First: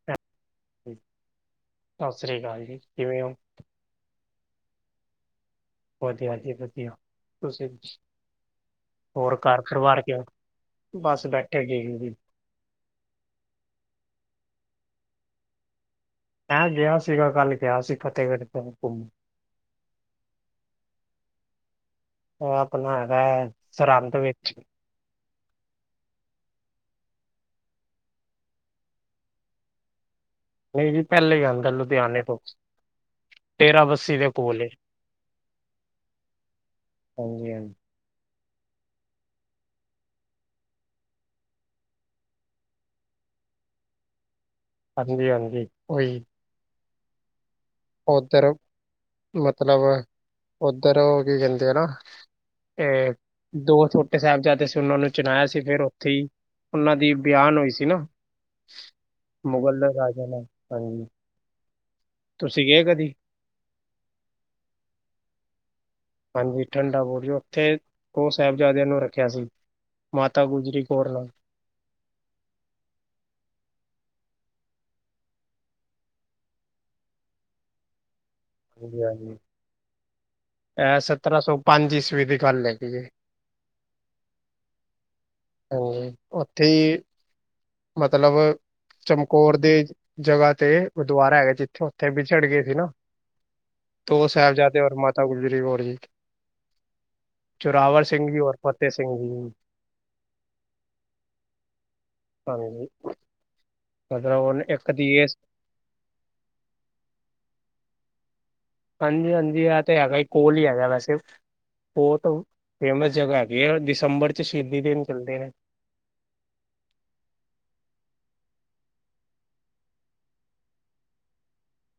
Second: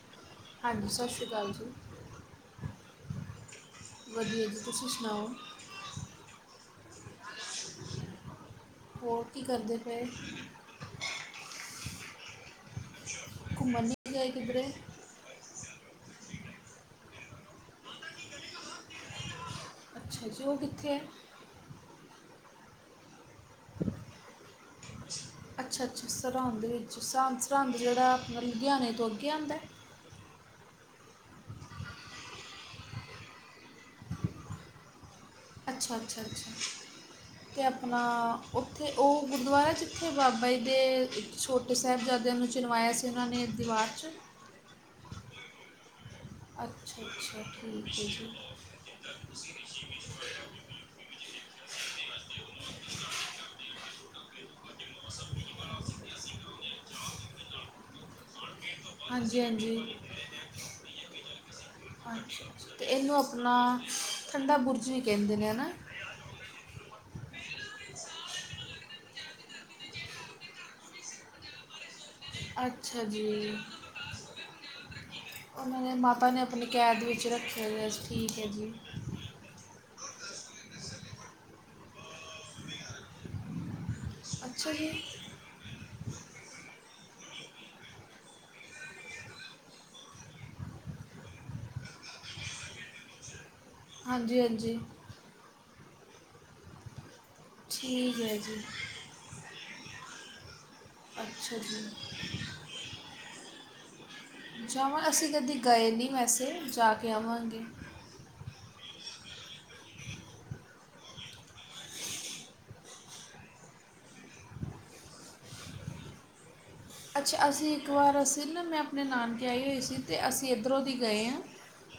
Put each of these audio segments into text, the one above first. ਹ ਹਾਂਜੀ ਸਤਿ ਸ਼੍ਰੀ ਅਕਾਲ ਜੀ। ਸਤਿ ਸ਼੍ਰੀ ਅਕਾਲ ਜੀ। ਕਿਵੇਂ ਓ? ਵਧੀਆ ਜੀ। ਤੁਸੀਂ ਸੁਣਾਓ? ਵਧੀਆ ਜੀ ਵਧੀਆ। ਤੁਸੀਂ ਹੋਰ ਕੀ ਘਰ ਕਰਦੇ ਪਰਵਾਰ ਪਏ ਕਿ ਬਸ ਬੈਠਿਆ [unintelligible] ਘੁੰਮਣ ਨੀ ਗਏ ਕਿਧਰੇੇ ਮੈਂ ਗਿਆ ਸੀਗਾ, ਕੱਲ ਗਿਆ ਸੀ। ਫਤਿਹਗੜ ਤੋ ਘੁੰਮ ਅੱਛਾ ਜੀ। ਉਹ ਕਿੱਥੇ ਐ? ਉਹ ਆਪਣਾ ਹੈਗਾ ਐ ਸਰਹੰਦ ਵਿੱਚ। ਅੱਛਾ-ਅੱਛਾ। ਸਰਹਿੰਦ ਵਿੱਚ ਸਰਹ-ਸਰਹਿੰਦ ਜਿਹੜਾ ਮਤਲਬ ਲੁਧਿਆਣੇ ਤੋਂ ਅੱਗੇ ਆਦੈ ਨਹੀਂ ਜੀ ਪਹਿਲੇ ਹੀ ਆਦਾ ਲੁਧਿਆਣੇ ਤੋਂ, ਡੇਰਾ ਬੱਸੀ ਦੇ ਕੋਲ ਏ। ਅੱਛਾ-ਅੱਛਾ-ਅੱਛਾ ਹਾਂਜੀ ਤੇ ਹਾਂਜੀ, ਆਪਣਾ ਉੱਥੇ ਉਹ ਗੁਰਦੁਆਰਾ ਜਿੱਥੇ ਬਾਬਾ ਜੀ ਦੇ ਛੋਟੇ ਸਾਹਿਬਜ਼ਾਦਿਆਂ ਨੂੰ ਚਿਣਵਾਇਆ ਸੀ। ਅਤੇ ਉਹਨਾਂ ਨੇ ਦੀਵਾਰ ਚ ਹਾਂਜੀ-ਹਾਂਜੀ। ਉਹੀ ਅੱਛਾ-ਅੱਛਾ। ਓਧਰ ਮਤਲਬ ਓਧਰ ਉਹ ਕੀ ਕਹਿੰਦੇ ਆ ਨਾ ਤੇ ਦੋ ਛੋਟੇ ਸਾਹਿਬਜ਼ਾਦੇ ਸੀ, ਉਹਨਾਂ ਨੂੰ ਚਨਾਇਆ ਸੀ ਫੇਰ ਉੱਥੇ ਈ ਉਹਨਾਂ ਦੀ ਬਿਆਨ ਹੋਈ ਸੀ ਨਾ, ਹਾਂਜੀ ਮੁਗਲ ਰਾਜਿਆਂ ਦਾ, ਹਾਂਜੀ‌। ਅੱਛਾ-ਅੱਛਾ ਤੇ ਇਹਨੂੰ ਆਪਣਾ ਠੰਡਾ ਬੁਰਜ ਵੀ ਕਹਿੰਦੇ ਨੇ ਹੈ ਨਾ ਹਾਂਜੀ ਠੰਡਾ ਬੁਰਜ, ਉੱਥੇ ਉਹ ਸਾਹਿਬਜ਼ਾਦਿਆਂ ਨੂੰ ਰੱਖਿਆ ਸੀ‌। ਮਾਤਾ ਗੁਜਰੀ ਕੌਰ ਨਾਲ ਅੱਛਾ ਜੀ। ਉਹਨਾਂ ਨੇ ਮਾਤਾ ਨੇ ਆਪਣੀ ਕੈਦ ਵਿੱਚ ਰੱਖੇ, ਠੀਕ ਐ ਜੀ। ਜੀ ਹਾਂਜੀ। ਏਅ ਸਤਰਾਂ ਸੌ ਪੰਜ ਈਸਵੀ ਦੀ ਗੱਲ ਹੈਗੀ ਐ। ਅੱਛਾ ਜੀ। ਹਮ। ਉੱਥੇ ਈ ਮਤਲਬ ਚਮਕੌਰ ਦੀ ਜਗ੍ਹਾ ਤੇ ਗੁਰਦੁਆਰਾ ਹੈਗਾ ਜਿੱਥੇ-ਉੱਥੇ ਵਿਛੜ ਗਏ ਸੀ ਨਾ। ਦੋ ਹਾਂਜੀ ਸਾਹਿਬਜਾਦੇ ਹਾਂਜੀ ਔਰ ਮਾਤਾ ਗੁਜਰੀ ਕੋਰ ਜੀ। ਜੋੋਰਾਵਰ ਠੀਕ ਸਿੰਘ ਹੈ ਜੀ ਔਰ ਫਤਤੇਹ ਸਿ [unintelligible] ਅੱਛਾ ਜੀ। ਹਾਂਜੀ। ਮਤਲਬ ਹੁਣ ਇੱਕ ਜਾਵਾਂ, ਦੀ ਇਹ ਅਸੀਂ ਕਦੇ ਗਏ ਨੀ ਵੈਸੇ ਜਾ ਕੇ ਆਵਾਂਗੇ। ਹਾਂਜੀ-ਹਾਂਜੀ, ਇਹ ਤਾ ਹੈਗਾ ਹੀ ਕੋਲ ਹੀ ਹੈਗਾ ਵੈਸੇ। ਉਹ ਤੇ ਫੇਮਸ ਜਗ੍ਹਾ ਹੈਗੀ ਹੈ ਦਸੰਬਰ ਚ ਸ਼ਹੀਦੀ ਦਿਨ ਚੱਲਦੇ ਨੇ। ਅੱਛਾ, ਅਸੀਂ ਇੱਕ ਵਾਰ ਅਸੀਂ ਨਾ ਮੈਂ ਆਪਣੇ ਨਾਨਕੇ ਆਈ ਹੋਈ ਸੀ, ਤੇ ਅਸੀਂ ਇੱਧਰੋਂ ਦੀ ਗਏ ਹਾਂ।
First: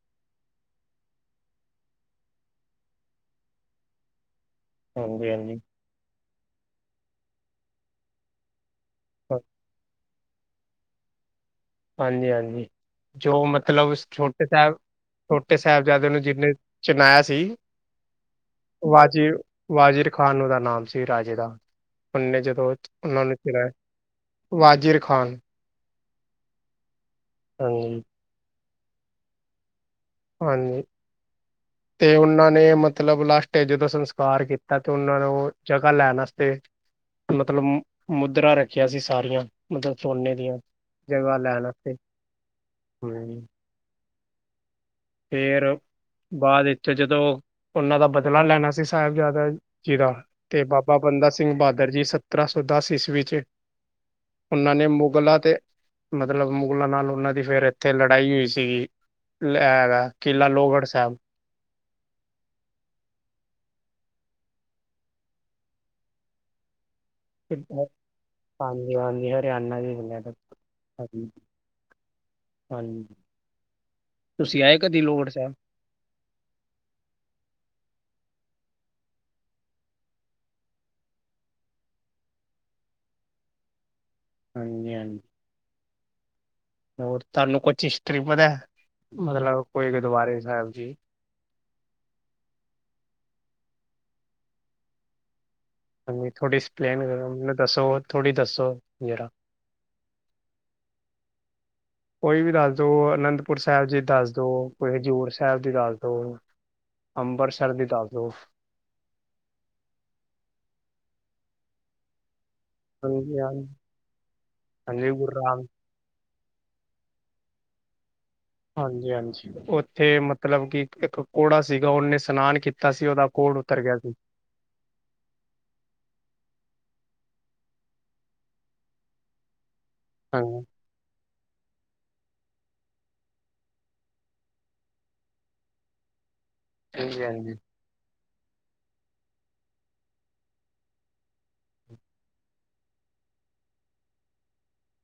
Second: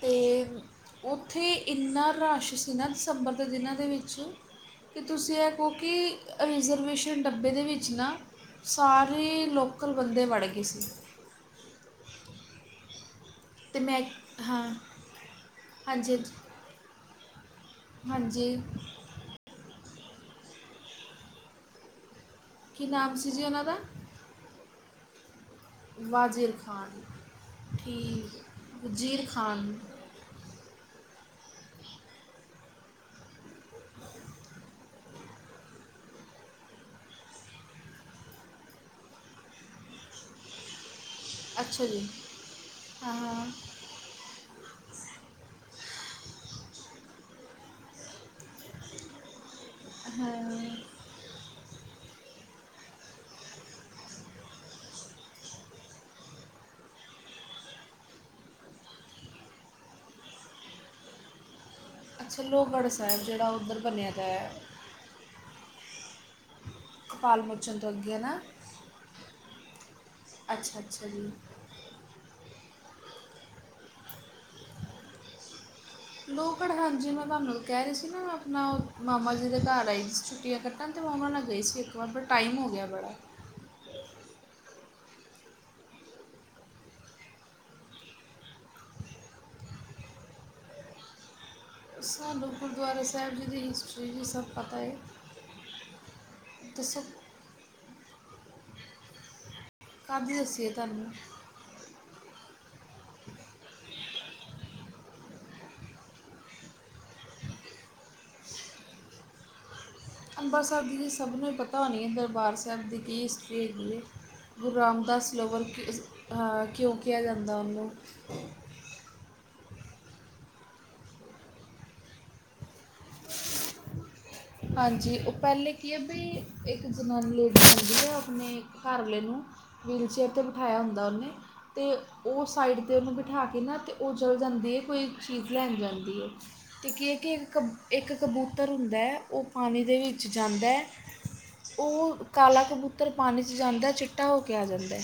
ਤੇ ਉੱਥੇ ਇੰਨਾ ਰਸ਼ ਸੀ ਨਾ ਦਸੰਬਰ ਦੇ ਦਿਨਾਂ ਦੇ ਵਿੱਚ। ਕਿ ਹਾਂਜੀ ਤੁਸੀਂ ਇਹ ਹਾਂਜੀ ਕਹੋ ਕਿ ਰਿਜ਼ਰਵੇਸ਼ਨ ਡੱਬੇ ਦੇ ਵਿੱਚ ਨਾ ਸਾਰੇ ਲੋਕ ਬੰਦੇ ਵੜ ਗਏ ਸੀ। ਹਾਂਜੀ-ਹਾਂਜੀ ਜੋ ਤੇ ਮਤਲਬ ਮੈਂ ਛੋਟੇ ਹਾਂ ਸਾਹਿਬ ਛੋਟੇ ਸਾਹਿਬਜ਼ਾਦੇ ਹਾਂਜੀ ਨੂੰ ਹਾਂਜੀ ਜਿੰਨੇ ਚਿਨਾਇਆ ਸੀ। ਹਾਂਜੀ। ਵਾਜਿ ਵਾਜਿਰ ਖਾਨ ਉਹਦਾ ਨਾਮ ਸੀ ਰਾਜੇ ਦਾ ਉਨੇ ਜਦ ਕੀ ਸ ਨਾਮ ਉਹਨਾਂ ਸੀ ਨੇ ਜੀ ਚਲਾਇਆ, ਦਾ ਵਾਜਿਰ ਖਾਨ ਵਾਜ਼ਿਰ ਖਾਨ ਹਾਂਜੀ ਠੀਕ, ਵਜ਼ੀਰ ਖਾਨ ਹਾਂਜੀ। ਤੇ ਉਹਨਾਂ ਨੇ ਮਤਲਬ ਲਾਸਟ ਤੇ ਜਦੋਂ ਸੰਸਕਾਰ ਕੀਤਾ ਤੇ ਉਹਨਾਂ ਨੂੰ ਜਗ੍ਹਾ ਲੈਣ ਅਸਤੇ ਮਤਲਬ ਮੁਦਰਾ ਰੱਖਿਆ ਸੀ ਸਾਰੀਆਂ ਮਤਲਬ ਸੋਨੇ ਦੀਆਂ। ਜਗ੍ਹਾ ਲੈਣ ਅੱਛਾ ਅਸਤੇ ਜੀ ਹਾਂ ਹੂੰ। ਹਾਂ ਫੇਰ ਬਾਅਦ ਵਿੱਚ ਜਦੋਂ ਉਨਾਂ ਦਾ ਬਦਲਾ ਲੈਣਾ ਸੀ ਸਾਹਿਬਜ਼ਾਦਾ ਜੀ ਦਾ ਤੇ ਹਾਂ ਬਾਬਾ ਬੰਦਾ ਸਿੰਘ ਬਹਾਦਰ ਜੀ ਸਤਰਾਂ ਸੌ ਦਸ ਈਸਵੀ ਚ ਉਹਨਾਂ ਨੇ ਮੁਗਲਾਂ ਤੇ ਮਤਲਬ ਮੁਗਲਾਂ ਨਾਲ ਉਹਨਾਂ ਦੀ ਫੇਿਰ ਇੱਥੇ ਲੜਾਈ ਹੋਈ ਸੀਗੀ। ਏ ਹੈਗਾ ਕਿਲਾ ਲੋਹਗੜ੍ਹ ਸਾਹਿਬ। ਅੱਛਾ, ਲੋਹਗੜ੍ਹ ਸਾਹਿਬ ਜੇਹੜਾ ਉੱਧਰ ਬਨਿਆ ਦਾ ਏ। ਕਪਾਲ ਮੁਰਚਣ ਤੋਂ ਅੱਗੇ ਨਾ। ਹਾਂਜੀ-ਹਾਂਜੀ, ਹਰਿਆਣਾ ਦੀ ਬਨਿਆ ਦਾ। ਅੱਛਾ ਅੱਛਾ ਜੀ ਹਾਂਜੀ, ਤੁਸੀਂ ਆਏ ਕਦੀ ਲੋਹਗੜ ਸਾਹਿਬ? ਲੋਹਗੜ ਹਾਂਜੀ, ਮੈਂ ਤੁਹਾਨੂੰ ਕਹਿ ਰਹੀ ਸੀ ਨਾ ਆਪਣਾ ਮਾਮਾ ਜੀ ਦੇ ਘਰ ਆਈ ਸੀ ਛੁੱਟੀਆਂ ਕੱਟ ਸੰਤ ਮਾਮਾ ਨਾਲ ਗਈ ਸੀ ਇੱਕ ਵਾਰ, ਬਟ ਟਾਈਮ ਹੋ ਗਿਆ ਬੜਾ। ਹਾਂਜੀ-ਹਾਂਜੀ। ਹੋਰ ਤੁਹਾਨੂੰ ਕੁਛ ਹਿਸਟਰੀ ਪਤਾ, ਮਤਲਬ ਕੋਈ ਗੁਰਦੁਆਰੇ ਸਾਹਿਬ ਜੀ। ਸਾਨੂੰ ਗੁਰਦੁਆਰਾ ਸਾਹਿਬ ਜੀ ਦੀ ਹਿਸਟਰੀ ਜੀ ਸਭ ਪਤਾ ਏ। ਹਾਂਜੀ, ਥੋੜ੍ਹੀ ਐਕਸਪਲੇਨ ਕਰੋ ਮੈਨੂੰ ਦੱਸੋ, ਥੋੜ੍ਹੀ ਦੱਸੋ ਜਰਾ। ਕਾਦੀ ਦੱਸੀਏ ਤੁਹਾਨੂੰ? ਕੋਈ ਵੀ ਦੱਸ ਦੋ ਅਨੰਦਪੁਰ ਸਾਹਿਬ ਜੀ ਦੱਸਦੋ, ਕੋਈ ਹਜ਼ੂਰ ਸਾਹਿਬ ਦੀ ਦੱਸ ਦੋ। ਅੰਬਰਸਰ ਦੀ ਦਸ ਦੋ। ਅੰਬਰਸਰ ਦੀ ਸਭ ਨੂੰ ਪਤਾ ਹੋਣੀ ਹੈ ਦਰਬਾਰ ਸਾਹਿਬ ਇਸ ਸਬ ਦੀ ਕਿ ਹਾਂਜੀ ਹਿਸਟਰੀ ਹਾਂਜੀ ਹੈਗੀ ਗੁਰੂ ਹਾਂਜੀ ਗੁਰੂ ਰਾਮਦਾਸ ਰਾਮ ਲੋਵਲਕ ਹਾਂ, ਕਿਓਂ ਕਿਹਾ ਜਾਂਦਾ ਉਹਨੂੰ ਹਾਂਜੀ-ਹਾਂਜੀ। ਓੱਥੇ ਮਤਲਬ ਕਿ ਇੱਕ ਕੋੜਾ ਸੀਗਾ ਓਹਨੇ ਸਨਾਨ ਕੀਤਾ ਸੀ ਓਹਦਾ ਕੋੜ ਉਤਰ ਗਿਆ ਸੀ। ਹਾਂਜੀ, ਓ ਪਹਿਲਾਂ ਕੀ ਹੈ ਬਈ ਇੱਕ ਜਨਾਨੀ ਲੇਡੀਜ਼ ਉਂਦੀ ਹੈ ਆਪਣੇ ਘਰਵਾਲੇ ਨੂੰ ਵੀਲਚੇਅਰ 'ਤੇ ਹਾਂਜੀ ਬਿਠਾਇਆ ਹੁੰਦਾ ਓਨੇ ਤੇ ਓ ਸਾਈਡ ਤੇ ਉਹਨੂੰ ਬਿਠਾ ਕੇ ਨਾ ਤੇ ਓ ਚਲ ਜਾਂਦੀ ਹੈ ਕੋਈ ਚੀਜ਼ ਲੈਣ ਜਾਂਦੀ ਹੈ ਤੇ ਕੀ ਐ ਕਿ ਇੱਕ ਹਾਂਜੀ ਕ ਇੱਕ ਕਬੂਤਰ ਹੁੰਦਾ ਔ ਪਾਨੀ ਦੇ ਵਿੱਚ ਜਾਂਦਾ। ਓ ਕਾਲਾ ਕਬੂਤਰ ਪਾਨੀ ਚ ਜਾਂਦਾ ਚਿੱਟਾ ਹੋ ਕੇ ਆ ਜਾਂਦਾ।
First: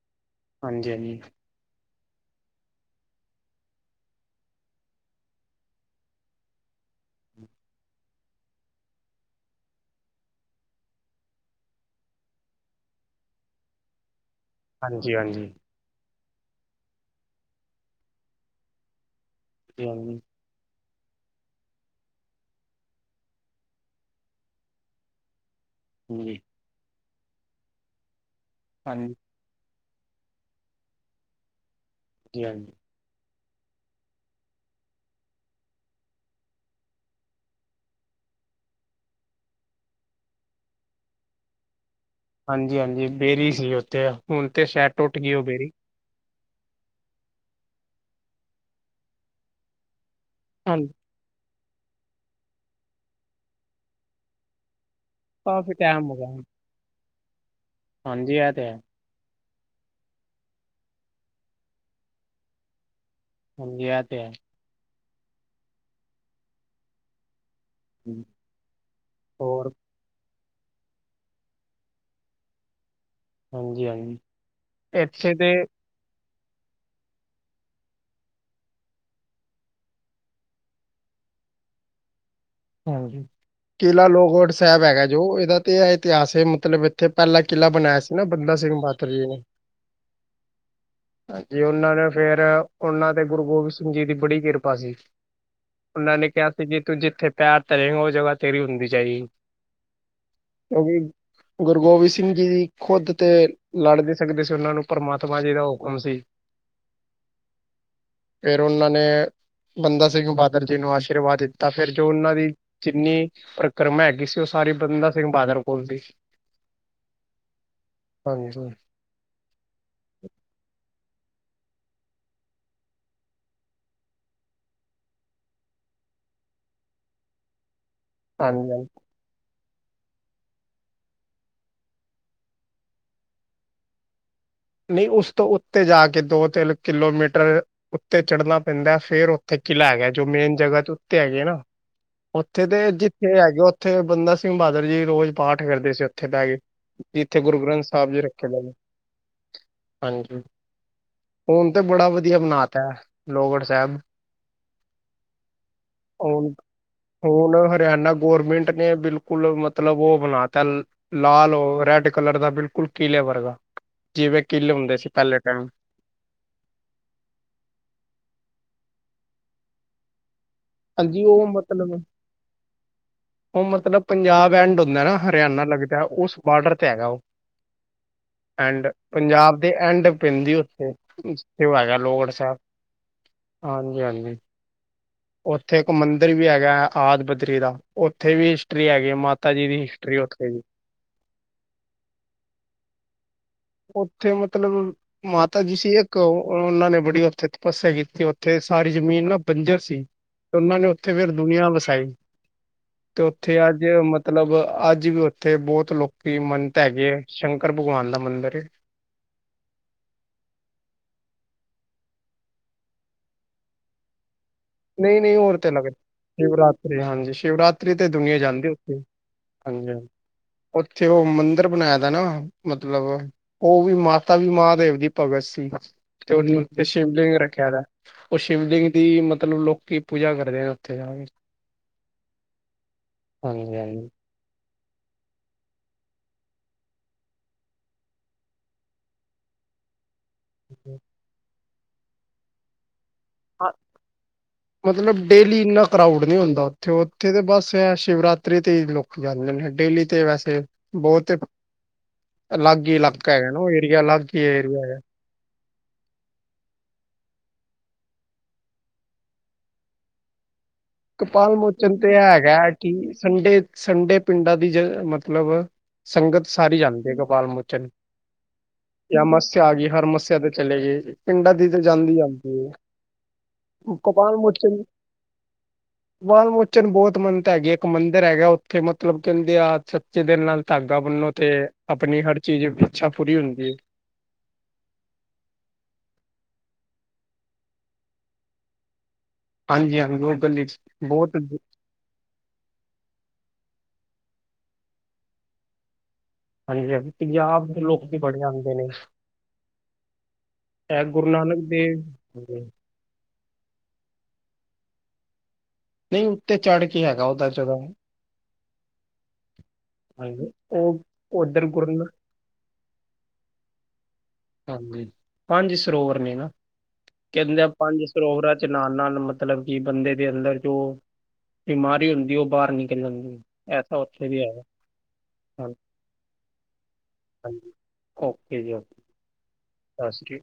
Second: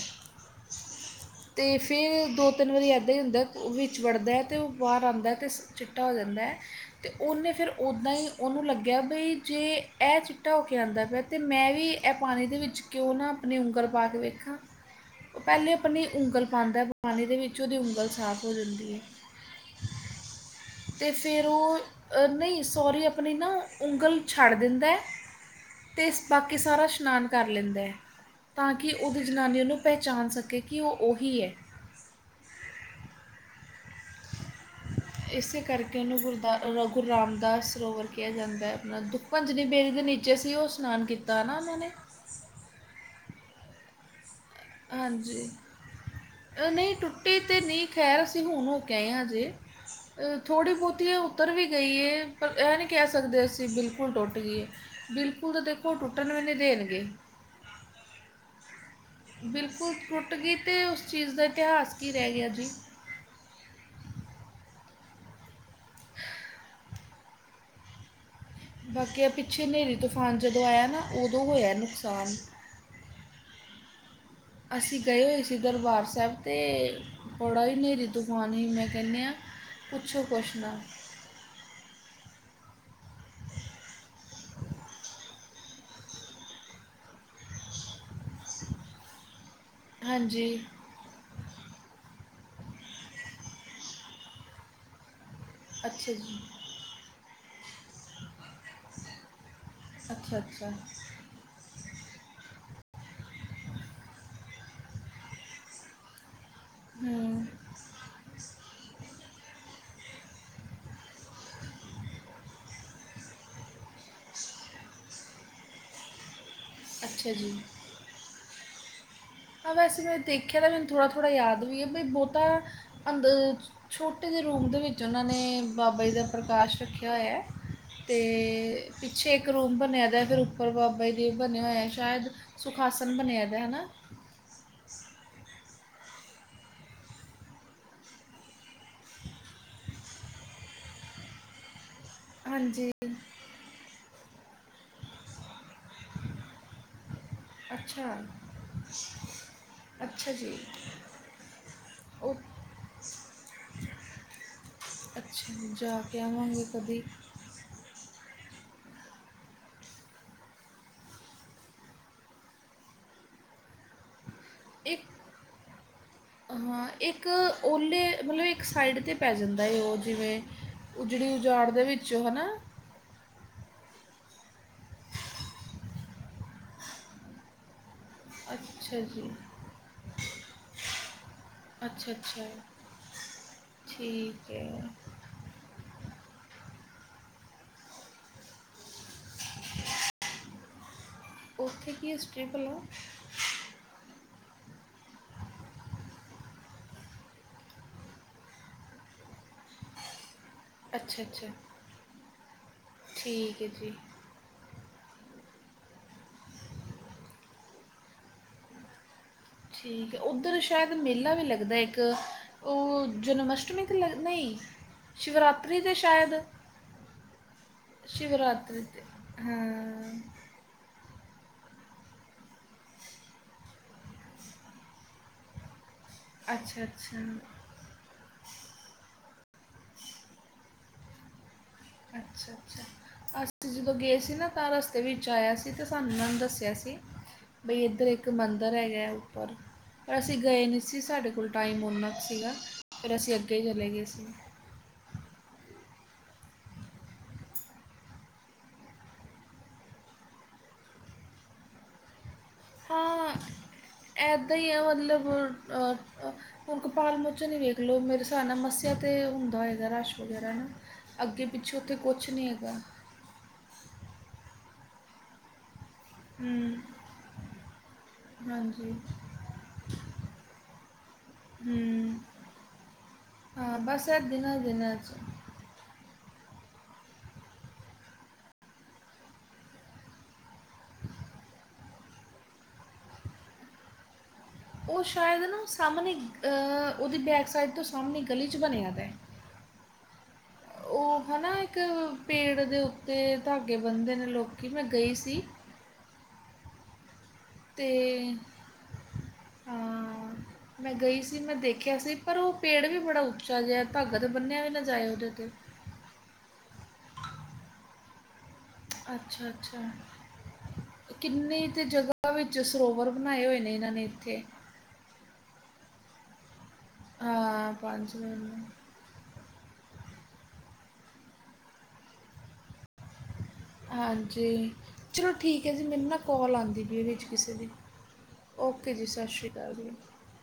ਹਾਂਜੀ-ਹਾਂਜੀ। ਤੇ ਫੇਰ ਦੋ-ਤਿੰਨ ਵਾਰੀ ਇੱਦਾਂ ਹੀ ਹੁੰਦਾ ਓਹ ਵਿੱਚ ਵੜਦਾ ਤੇ ਓਹ ਬਾਰ ਆਂਦਾ ਤੇ ਚਿੱਟਾ ਹੋ ਜਾਂਦਾ। ਤੇ ਓਨੇ ਫੇਰ ਓਦਾਂ ਹੀ ਓਹਨੂੰ ਲੱਗਿਆ ਬਈ ਜੇ ਐ ਚਿੱਟਾ ਹੋ ਕੇ ਆਂਦਾ ਪਿਆ ਤੇ ਮੈਂ ਵੀ ਐਹ ਪਾਨੀ ਦੇ ਵਿੱਚ ਕਿਯੋਂ ਨਾ ਆਪਣੀ ਉਂਗਲ ਪਾ ਕੇ ਵੇਖਾਂ ਹਾਂਜੀ ਹਾਂਜੀ ਹਾਂਜੀ ਓ ਹਾਂਜੀ ਪੈਲੇ ਆਪਣੀ ਉਂਗਲ ਪਾਂਦਾ ਪਾਨੀ ਦੇ ਵਿੱਚ ਓਦੀ ਉਂਗਲ ਸਾਫ਼ ਹੋ ਜਾਂਦੀ ਏ। [unintelligible] ਤੇ ਫੇਰ ਓਹ ਨਈ ਸੋਰੀ ਅਪਣੀ ਨਾ ਉਂਗਲ ਛੱਡ ਦਿੰਦਾ ਤੇ ਹਾਂਜੀ ਹਾਂਜੀ ਬਾਕੀ ਸਾਰਾ ਸ਼ਨਾਨ ਕਰ ਲੈਂਦੈ। ਤਾਂ ਕਿ ਹਾਂਜੀ ਓਦੀ ਜਨਾਨੀ ਔਨੂੰ ਪੈਹਚਾਣ ਸਕੇ ਕਿ ਓਹ ਓਹੀ ਐ। ਜੀ ਹਾਂਜੀ। ਇਸੇ ਕਰਕੇ ਇਨੂੰ ਗੁਰਦਾ ਰ ਗੁਰ ਰਾਮਦਾਸ ਸਰੋਵਰ ਕਿਆ ਜਾਂਦਾ ਆਪਣਾ ਦੁੱਖ ਭੰਜਨੀ ਬੇਰੀ ਦੇ ਨੀਚੇ ਸੀ ਓਹ ਇਸ਼ਨਾਨ ਕੀਤਾ ਨਾ ਓਨਾਂ ਨੇ। ਹਾਂਜੀ-ਹਾਂਜੀ ਬੇਰੀ ਸੀ ਓੱਥੇ। ਹੁਣ ਤੇ ਸੈ਼ ਹਾਂਜੀ। ਨਈ ਟੁੱਟੀ ਤੇ ਨੀ ਖੈਰ ਅਸੀਂ ਹੁਣ ਹੋ ਕੇ ਆਏ ਹਜੇ। ਥੋੜ੍ਹੀ ਹਾਂਜੀ ਬੋਤੀ ਇਹ ਉੱਤਰ ਵੀ ਗਈ ਏ ਪਰ ਐ ਨੀ ਕਹਿ ਸਕਦੇ ਅਸੀਂ ਬਿਲਕੁਲ ਟੁੱਟ ਗਈ ਏ। ਬਿਲਕੁਲ ਤਾਂ ਕਾਫੀ ਦੇਖੋ ਟਾਈਮ ਹੋ ਗਿਆ ਟੁੱਟਣ ਵੀ ਨੀ ਦੇਣਗੇ। ਹਾਂਜੀ ਐ ਤੇ ਹੈ। ਬਿਲਕੁਲ ਟੁੱਟ ਗੀ ਤੇ ਉਸ ਚੀਜ਼ ਦਾ ਇਤਿਹਾਸ ਕੀ ਰੈ ਗਿਆ ਜੀ। ਹਾਂਜੀੇ ਐ ਤੇ ਹੈ। ਹੂੰ। ਬਾਕੀ ਆ ਪਿੱਛੇ ਨੇਰੀ-ਤੂਫਾਨ ਜਦੋਂ ਆਯਾ ਨਾ ਓਦੋਂ ਹੋਇਆ ਨੁਕਸਾਨ। ਹਾਂਜੀ ਹਾਂਜ ਅਸੀਂ ਗਏ ਹੋਏ ਸੀ ਦਰਬਾਰ ਸੈਬ। ਤੇ, ਬੜਾ ਈ ਨੇਰੀ-ਤੁਫਾਨ ਐ ਮੈਂ ਕੈਨੀ ਆ ਪੁੱਛੋ ਕੁੱਛ ਨਾ। ਹਾਂਜੀ। ਕਿਲ੍ਹਾ ਲੋਹਗੜ੍ਹ ਸੈਬ ਹੈਗਾ ਜੋ ਇਦਾ ਤੇ ਐਹ ਇਤਿਹਾਸ ਐ ਮਤਲਬ ਇੱਥੇ ਪੈਲਾ ਕਿਲ੍ਹਾ ਬਣਾਇਆ ਸ ਨਾ ਬੰਦਾ ਸਿੰਘ ਬਹਾਤਰ ਜੀ ਨੇ ਹਾਂਜੀ। ਹਾਂਜੀ ਉਨਾਂ ਨੇ ਫੇਰ ਉਨਾਂ ਦੇ ਗੁਰੂ ਗੋਬਿੰਦ ਸਿੰਘ ਜੀ ਦੀ ਬੜੀ ਕਿਰਪਾ ਸੀ। ਅੱਛਾ ਉਨਾਂ ਨੇ ਜੀ ਕਿਹਾ ਸੀ ਕਿ ਤੂੰ ਜਿੱਥੇ ਪੈਰ ਧਰੇ ਓ ਜਗ੍ਹਾ ਤੇਰੀ ਹੁੰਦੀ ਜਾਏਗੀ ਅੱਛਾ ਅੱਛਾ ਕਿਉਂਕਿ ਗੁਰੂ ਗੋਬਿੰਦ ਸਿੰਘ ਜੀ ਖੁਦ ਤੇ ਲੜ ਨੀ ਸਕਦੇ ਸੀ ਉਹਨਾਂ ਨੂੰ ਪ੍ਰਮਾਤਮਾ ਜੀ ਦਾ ਹੁਕਮ ਸੀ। ਹੂੰ ਫੇਰ ਓਨਾਂ ਨੇ ਬੰਦਾ ਸਿੰਘ ਬਾਹਾਦਰ ਜੀ ਨੂੰ ਆਸ਼ੀਰਵਾਦ ਦਿੱਤਾ ਫੇਰ ਜੋ ਉਨਾਂ ਦੀ ਜਿੰਨੀ ਪਰ ਕਰਮਾ ਹੈਗੀ ਸੀ ਓ ਸਾਰੀ ਬੰਦਾ ਸਿੰਘ ਬਾਹਾਦਰ ਕੋਲ ਸੀ। ਅੱਛਾ ਜੀ। ਹਾਂਜੀ। ਹਾਂ ਵੈਸੇ ਮੈਂ ਦੇਖਿਆ ਤਾਂ ਮੈਨੂੰ ਥੋੜਾ-ਥੋੜਾ ਯਾਦ ਵੀ ਏ ਬਈ ਬੋਤਾ ਅੰਦ ਛੋਟੇ ਜੇ ਰੂਮ ਦੇ ਵਿੱਚ ਓਨਾਂ ਨੇ ਬਾਬਾ ਜੀ ਦਾ ਪ੍ਰਕਾਸ਼ ਰੱਖੇਆ ਹੋਏਆ। ਤੇ ਹਾਂਜੀ ਹਾਂਜੀ ਪਿ ਛੇਕ ਰੂਮ ਬਨੇਆ ਦਾ ਫਿਰ ਉਪਰ ਬਾਬਾ ਜੀ ਦੇਵ ਬਨੇਆ ਹੋਏਆ ਐ ਸ਼ਾਇਦ ਸੁਖਾਸਨ ਬਨੇਆ ਦਾ ਹਨਾ। ਨਈਂ ਉਸ ਤੋਂ ਉੱਤੇ ਜਾ ਕੇ ਦੋ ਤਿੰਨ ਕਿਲੋਮੀਟਰ ਉੱਤੇ ਚੜ੍ਹਨਾ ਪੈਂਦਾ ਫੇਰ ਓਥੇ ਕਿਲ੍ਹਾ ਹੈਗਾ ਜੋ ਮੇਨ ਜਗਾ ਚ ਉੱਤੇ ਹੈਗੇ ਆ ਨਾ। ਓਥੇ ਤੇ ਹਾਂਜੀ ਜਿੱਥੇ ਹੈਗੇ ਓਥੇ ਬੰਦਾ ਸਿੰਘ ਬਹਾਦਰ ਜੀ ਰੋਜ਼ ਪਾਠ ਕਰਦੇ ਸੀ ਓਥੇ ਬੈ ਕੇ, ਜਿੱਥੇ ਗੁਰੂ ਗ੍ਰੰਥ ਸਾਹਿਬ ਜੀ ਰੱਖੇ ਦੇ ਨੇ। ਅ ਹਾਂਜੀ, ਹੁਨ ਤੇ ਬੜਾ ਉਹ ਵਦੀਆ ਬਨਾ ਤਾ ਲੋਗੜ ਸੈਬ। ਅੱਛਾ, ਜਾ ਕੇ ਆਵਾਂਗੇ ਕਦੀ। ਹੁਨ ਹਰਿਆਣਾ ਗੌਰਮਿੰਟ ਨੇ ਬਿਲਕੁਲ ਮਤਲਬ ਓ ਬਨਾ ਤਾ ਲਾਲ ਓ ਰੈਡ ਕਲਰ ਦਾ ਬਿਲਕੁਲ ਕਿਲੇ ਵਰਗਾ ਜਿਵੇਂ ਕਿੱਲ ਹੁੰਦੇ ਇੱਕ ਸੀ ਪੈਲੇ ਟੈਮ। ਹਾਂ ਇੱਕ ਓਲੇ ਮਤਲਬ ਇੱਕ ਸਾਈਡ ਤੇ ਪੈ ਜਾਂਦਾ ਐ ਓ ਜਿਵੇਂ ਹਾਂਜੀ ਉਜੜੀ ਉਹ ਉਜਾੜ ਦੇ ਵਿੱਚੋਂ ਹਨਾ। ਓ ਮਤਲਬ ਪੰਜਾਬ ਐਂਡ ਹੁੰਦਾ ਨਾ ਹਰਿਆਣਾ ਲੱਗਦਾ ਉਸ ਬਾਡਰ ਤੇ ਹੈਗਾ ਓ। ਐਂਡ ਅੱਛਾ ਜੀ ਪੰਜਾਬ ਦੇ ਐਂਡ ਪੈਂਦੀ ਓਥੇ। ਜਿਥੇ ਓ ਹੈਗਾ ਅੱਛਾ ਲੋਅਗੜ ਅੱਛਾ ਸੈਬ, ਹਾਂਜੀ-ਹਾਂਜੀ। ਦੇ ਆ ਓਥੇ ਇੱਕ ਮੰਦਰ ਵੀ ਹੈਗਾ ਆਦ ਬਦਰੀ ਦਾ। ਓਥੇ ਵੀ ਹਿਸਟਰੀ ਹੈਗੀ ਐ ਮਾਤਾ ਜੀ ਦੀ ਹਿਸਟਰੀ ਐ ਓਥੇ ਵੀ। ਓਥੇ ਕੀ ਹਿਸਟਰੀ ਭਲੋਂ ਓਥੇ ਮਤਲਬ ਮਾਤਾ ਜੀ ਸੀ ਇੱਕ ਓਨਾਂ ਨੇ ਬੜੀ ਓਥੇ ਤਪੱਸਿਆ ਕੀਤੀ ਓਥੇ ਸਾਰੀ ਜ਼ਮੀਨ ਨਾ ਬੰਜਰ ਸੀ। ਤੇ ਓਨਾਂ ਨੇ ਓਥੇ ਅੱਛਾ ਫਿਰ ਅੱਛਾ ਦੁਨੀਆਂ ਵਸਾਈ, ਤੇ ਓਥੇ ਠੀਕ ਹੈ ਅੱਜ ਜੀ ਮ ਮਤਲਬ ਅੱਜ ਵੀ ਓਥੇ ਬੋਤ ਲੋਕ ਮੰਨਤ ਹੈਗੇ ਐ ਸ਼ੰਕਰ ਭਗਵਾਨ ਦਾ ਮੰਦਰ ਕੇ ਠੀਕ ਐ ਓਦਰ ਸ਼ੈਦ ਮੇਲਾ ਵੀ ਲੱਗਦਾ ਇੱਕ। ਓ ਜਨਮਸ਼ਟਮੀ ਤੇ ਲੱਗ ਨਈਂ ਨਈੰ-ਨਈਂ ਹੋਰ ਤੇ ਲੱਗਦਾ ਸ਼ਿਵਰਾਤਰੀ ਹਾਂਜੀ ਸ਼ਿਵਰਾਤਰੀ ਤੇ ਦੁਨੀਆਂ ਜਾਂਦੀ ਏ ਸ਼ਿਵਰਾਤਰੀ ਓਥੇ। ਤੇ ਹਾਂ। ਓਥੇ ਓ ਮੰਦਰ ਬਨਾਏਆ ਦਾ ਨਾ ਮਤਲਬ ਓ ਵੀ ਮਾਤਾ ਵੀ ਮਹਾਂਦੇਵ ਦੀ ਭਗਤ ਸੀ। ਤੇ ਓਨੂੰ ਅੱਛਾ ਸ਼ਿਵਲਿੰਗ ਅੱਛਾ ਰੱਖੇਆ ਦਾ, ਓ ਸ਼ਿਵਲਿੰਗ ਦੀ ਮਤ ਮਤਲਬ ਲੋਕੀ ਪੂਜਾ ਕਰਦੇ ਨੇ ਓਥੇ ਜਾ ਕੇ। ਅੱਛਾ-ਅੱਛਾ, ਅਸੀਂ ਹਾਂਜੀ ਤੇ ਜਦੋਂ ਹਾਂਜੀ ਗਏ ਸੀ ਨਾ ਤਾਂ ਰਸਤੇ ਵਿੱਚ ਆਏਆ ਸੀ ਤੇ ਸਾਨੂੰ ਓਨਾਂ ਨੂੰ ਦੱਸੇਆ ਸੀ। ਬਈ ਏਦਰ ਇੱਕ ਮੰਦਰ ਹੈਗਾ ਉੱਪਰ। ਪਰ ਅਸੀਂ ਗਏ ਨੀ ਸੀ ਸਾਡੇ ਕੋਲ ਟਾਈਮ ਓਨਾ ਕੁ ਸੀਗਾ, ਫਿਰ ਅਸੀਂ ਅੱਗੇ ਹਾਂ, ਚਲੇ ਗਏ ਸੀ। ਮਤਲਬ ਡੇਲੀ ਇੰਨਾ ਕਰਾਊਡ ਨੀ ਹੁੰਦਾ ਓਥੇ-ਓਥੇ ਤੇ ਬਸ ਐ ਸ਼ਿਵਰਾਤਰੀ ਤੇ ਈ ਲੋ ਜਾਂਦੇ ਨੇ ਡੇਲੀ ਤੇ ਵੈਸੇ ਬੋਤ ਏ ਅਲੱਗ ਈ ਲਾਕਾ ਹੈਗਾ ਨਾ ਓ ਏਰੀਆ ਅਲੱਗ ਈ ਏਰੀਆ ਹੈਗਾ। ਲਬਵਾਂ ਔਰ ਕਾ ਹੁਨ ਕਪਾਲ ਮੋਚਨ ਈ ਵੇਖ ਲੋ ਮੇਰੇ ਸਾਬ ਨਾਲ ਮੱਸਿਆ ਤੇ ਹੁੰਦਾ ਹੋਏਗਾ ਰਸ਼ ਵਗੈਰਾ ਹਨਾ। ਕਪਾਲ ਮੋਚਨ ਤੇ ਹੈਗਾ ਕੀ ਸੰਡੇ-ਸੰਡੇ ਪਿੰਡਾਂ ਦੀ ਜੇ ਮਤਲਬ ਸੰਗਤ ਸਾਰੀ ਹੂੰ ਜਾਂਦੀ ਆ ਗੋਪਾਲ ਮੋਚਨ। ਹਾਂਜੀ ਜਾਂ ਮੱਸਿਆ ਆ ਗਈ ਹਰ ਸਮੱਸਿਆ ਤੇ ਚਲੇ ਗਏ ਪਿੰਡਾਂ ਦੀ ਤੇ ਜਾਂਦੀ ਹੂੰ ਏ। ਹਾਂ ਬਸ ਇਕ ਇਹ ਤਾ ਦਿਨਾਂ ਮੋਚਨ [inaudible] ਵਾਲਾਲ ਮੋਚਨ ਬਹੁਤ ਮੰਨਤ ਹੈਗੀ ਏ ਇੱਕ ਮੰਦਿਰ ਹੈਗਾ ਓਥ ਕਿ ਮਤਲਬ ਕਹਿੰਦੇ ਆ ਸੱਚੇ ਦਿਨ ਨਾਲ ਧਾਗਾ ਬੰਨੋ ਤੇ ਆਪਣੀ ਹਰ ਚੀਜ਼ ਇੱਛਾ ਪੂਰੀ ਹੁੰਦੀ ਏ। ਉਹ ਸ਼ਾਇਦ ਨਾ ਸਾਹਮਣੇ ਅਹ ਉਹਦੀ ਬੈਕ ਸਾਈਡ ਤੋਂ ਸਾਹਮਣੇ ਗਲੀ 'ਚ ਬਣਿਆ ਪਿਆ ਐ। ਹਾਂਜੀ ਹਾਂਜੀ ਓਈ। ਉਹ ਹੈ ਨਾ ਇੱਕ ਪੇੜ ਦੇ ਉੱਤੇ ਧਾਗੇ ਬੰਦੇ ਨੇ ਲੋਕੀ ਮੈਂ ਗਈ ਸੀ। ਹਾਂਜੀ ਹਾਂਜੀ ਪੰਜਾਬ ਦੇ ਤੇ ਲੋਕੀ ਬੜੇ ਆਦੇ ਨੇ। ਹਾਂ ਮੈਂ ਇਹ ਗਈ ਗੁਰੂ ਸੀ ਮੈਂ ਨਾਨਕ ਦੇਖਿਆ ਦੇਵ ਸੀ। ਪਰ ਉਹ ਪੇੜ ਵੀ ਬੜਾ ਉੱਚਾ ਓੱਚਾ ਜਿਆ ਧਾਗਾ ਤਾਂ ਬੰਨਿਆ ਵੀ ਨਾ ਜਾਏ ਉਹਦੇ ਉੱਤੇ ਨਈ ਉੱਤੇ ਚੜ੍ਹ ਕੇ ਹੈਗਾ ਓਦਦਾ ਜਗਾ। ਅੱਛਾ ਅੱਛਾ। ਹਾਂਜੀ ਉਹ ਉੱਧਰ ਕਿੰਨੀ ਤੀ ਗੁਰਨ ਜਗ੍ਹਾ ਅ ਵਿੱਚ ਸਰੋਵਰ ਬਣਾਏ ਹੋਏ ਨੇ ਇਨ੍ਹਾਂ ਨੇ ਇੱਥੇ ਹਾਂਜੀ ਪੰਜ ਸਰੋਵਰ ਨੇ ਨਾ। ਕਹਿੰਦੇ ਆ ਹਾਂ ਪੰਜ ਸਰੋਵਰਾਂ ਚ ਮਿੰਟ ਨਾਲ- ਨਾਲ ਮ ਮਤਲਬ ਕਿ ਬੰਦੇ ਦੇ ਅੰਦਰ ਜੋ ਬਿਮਾਰੀ ਹੁੰਦੀ ਉਹ ਬਾਹਰ ਨਿਕਲਣ ਦੀ ਐਸਾ ਉੱਥੇ ਵੀ ਹੈਗਾ। ਹਾਂਜੀ ਚਲੋ ਠੀਕ ਐ ਹਾਂਜੀ ਜੀ ਮੈਨੂੰ ਨਾ ਕੋਲ ਆਉਂਦੀ ਪੀ ਐ ਵਿੱਚ ਕਿਸੇ ਦੀ, ਹਾਂਜੀ, ਓਕੇ ਜੀ ਸਸ ਸ਼੍ਰੀ ਕਾਲ ਜੀ। ਸਤਿ ਸ਼੍ਰੀ ਅਕਾਲ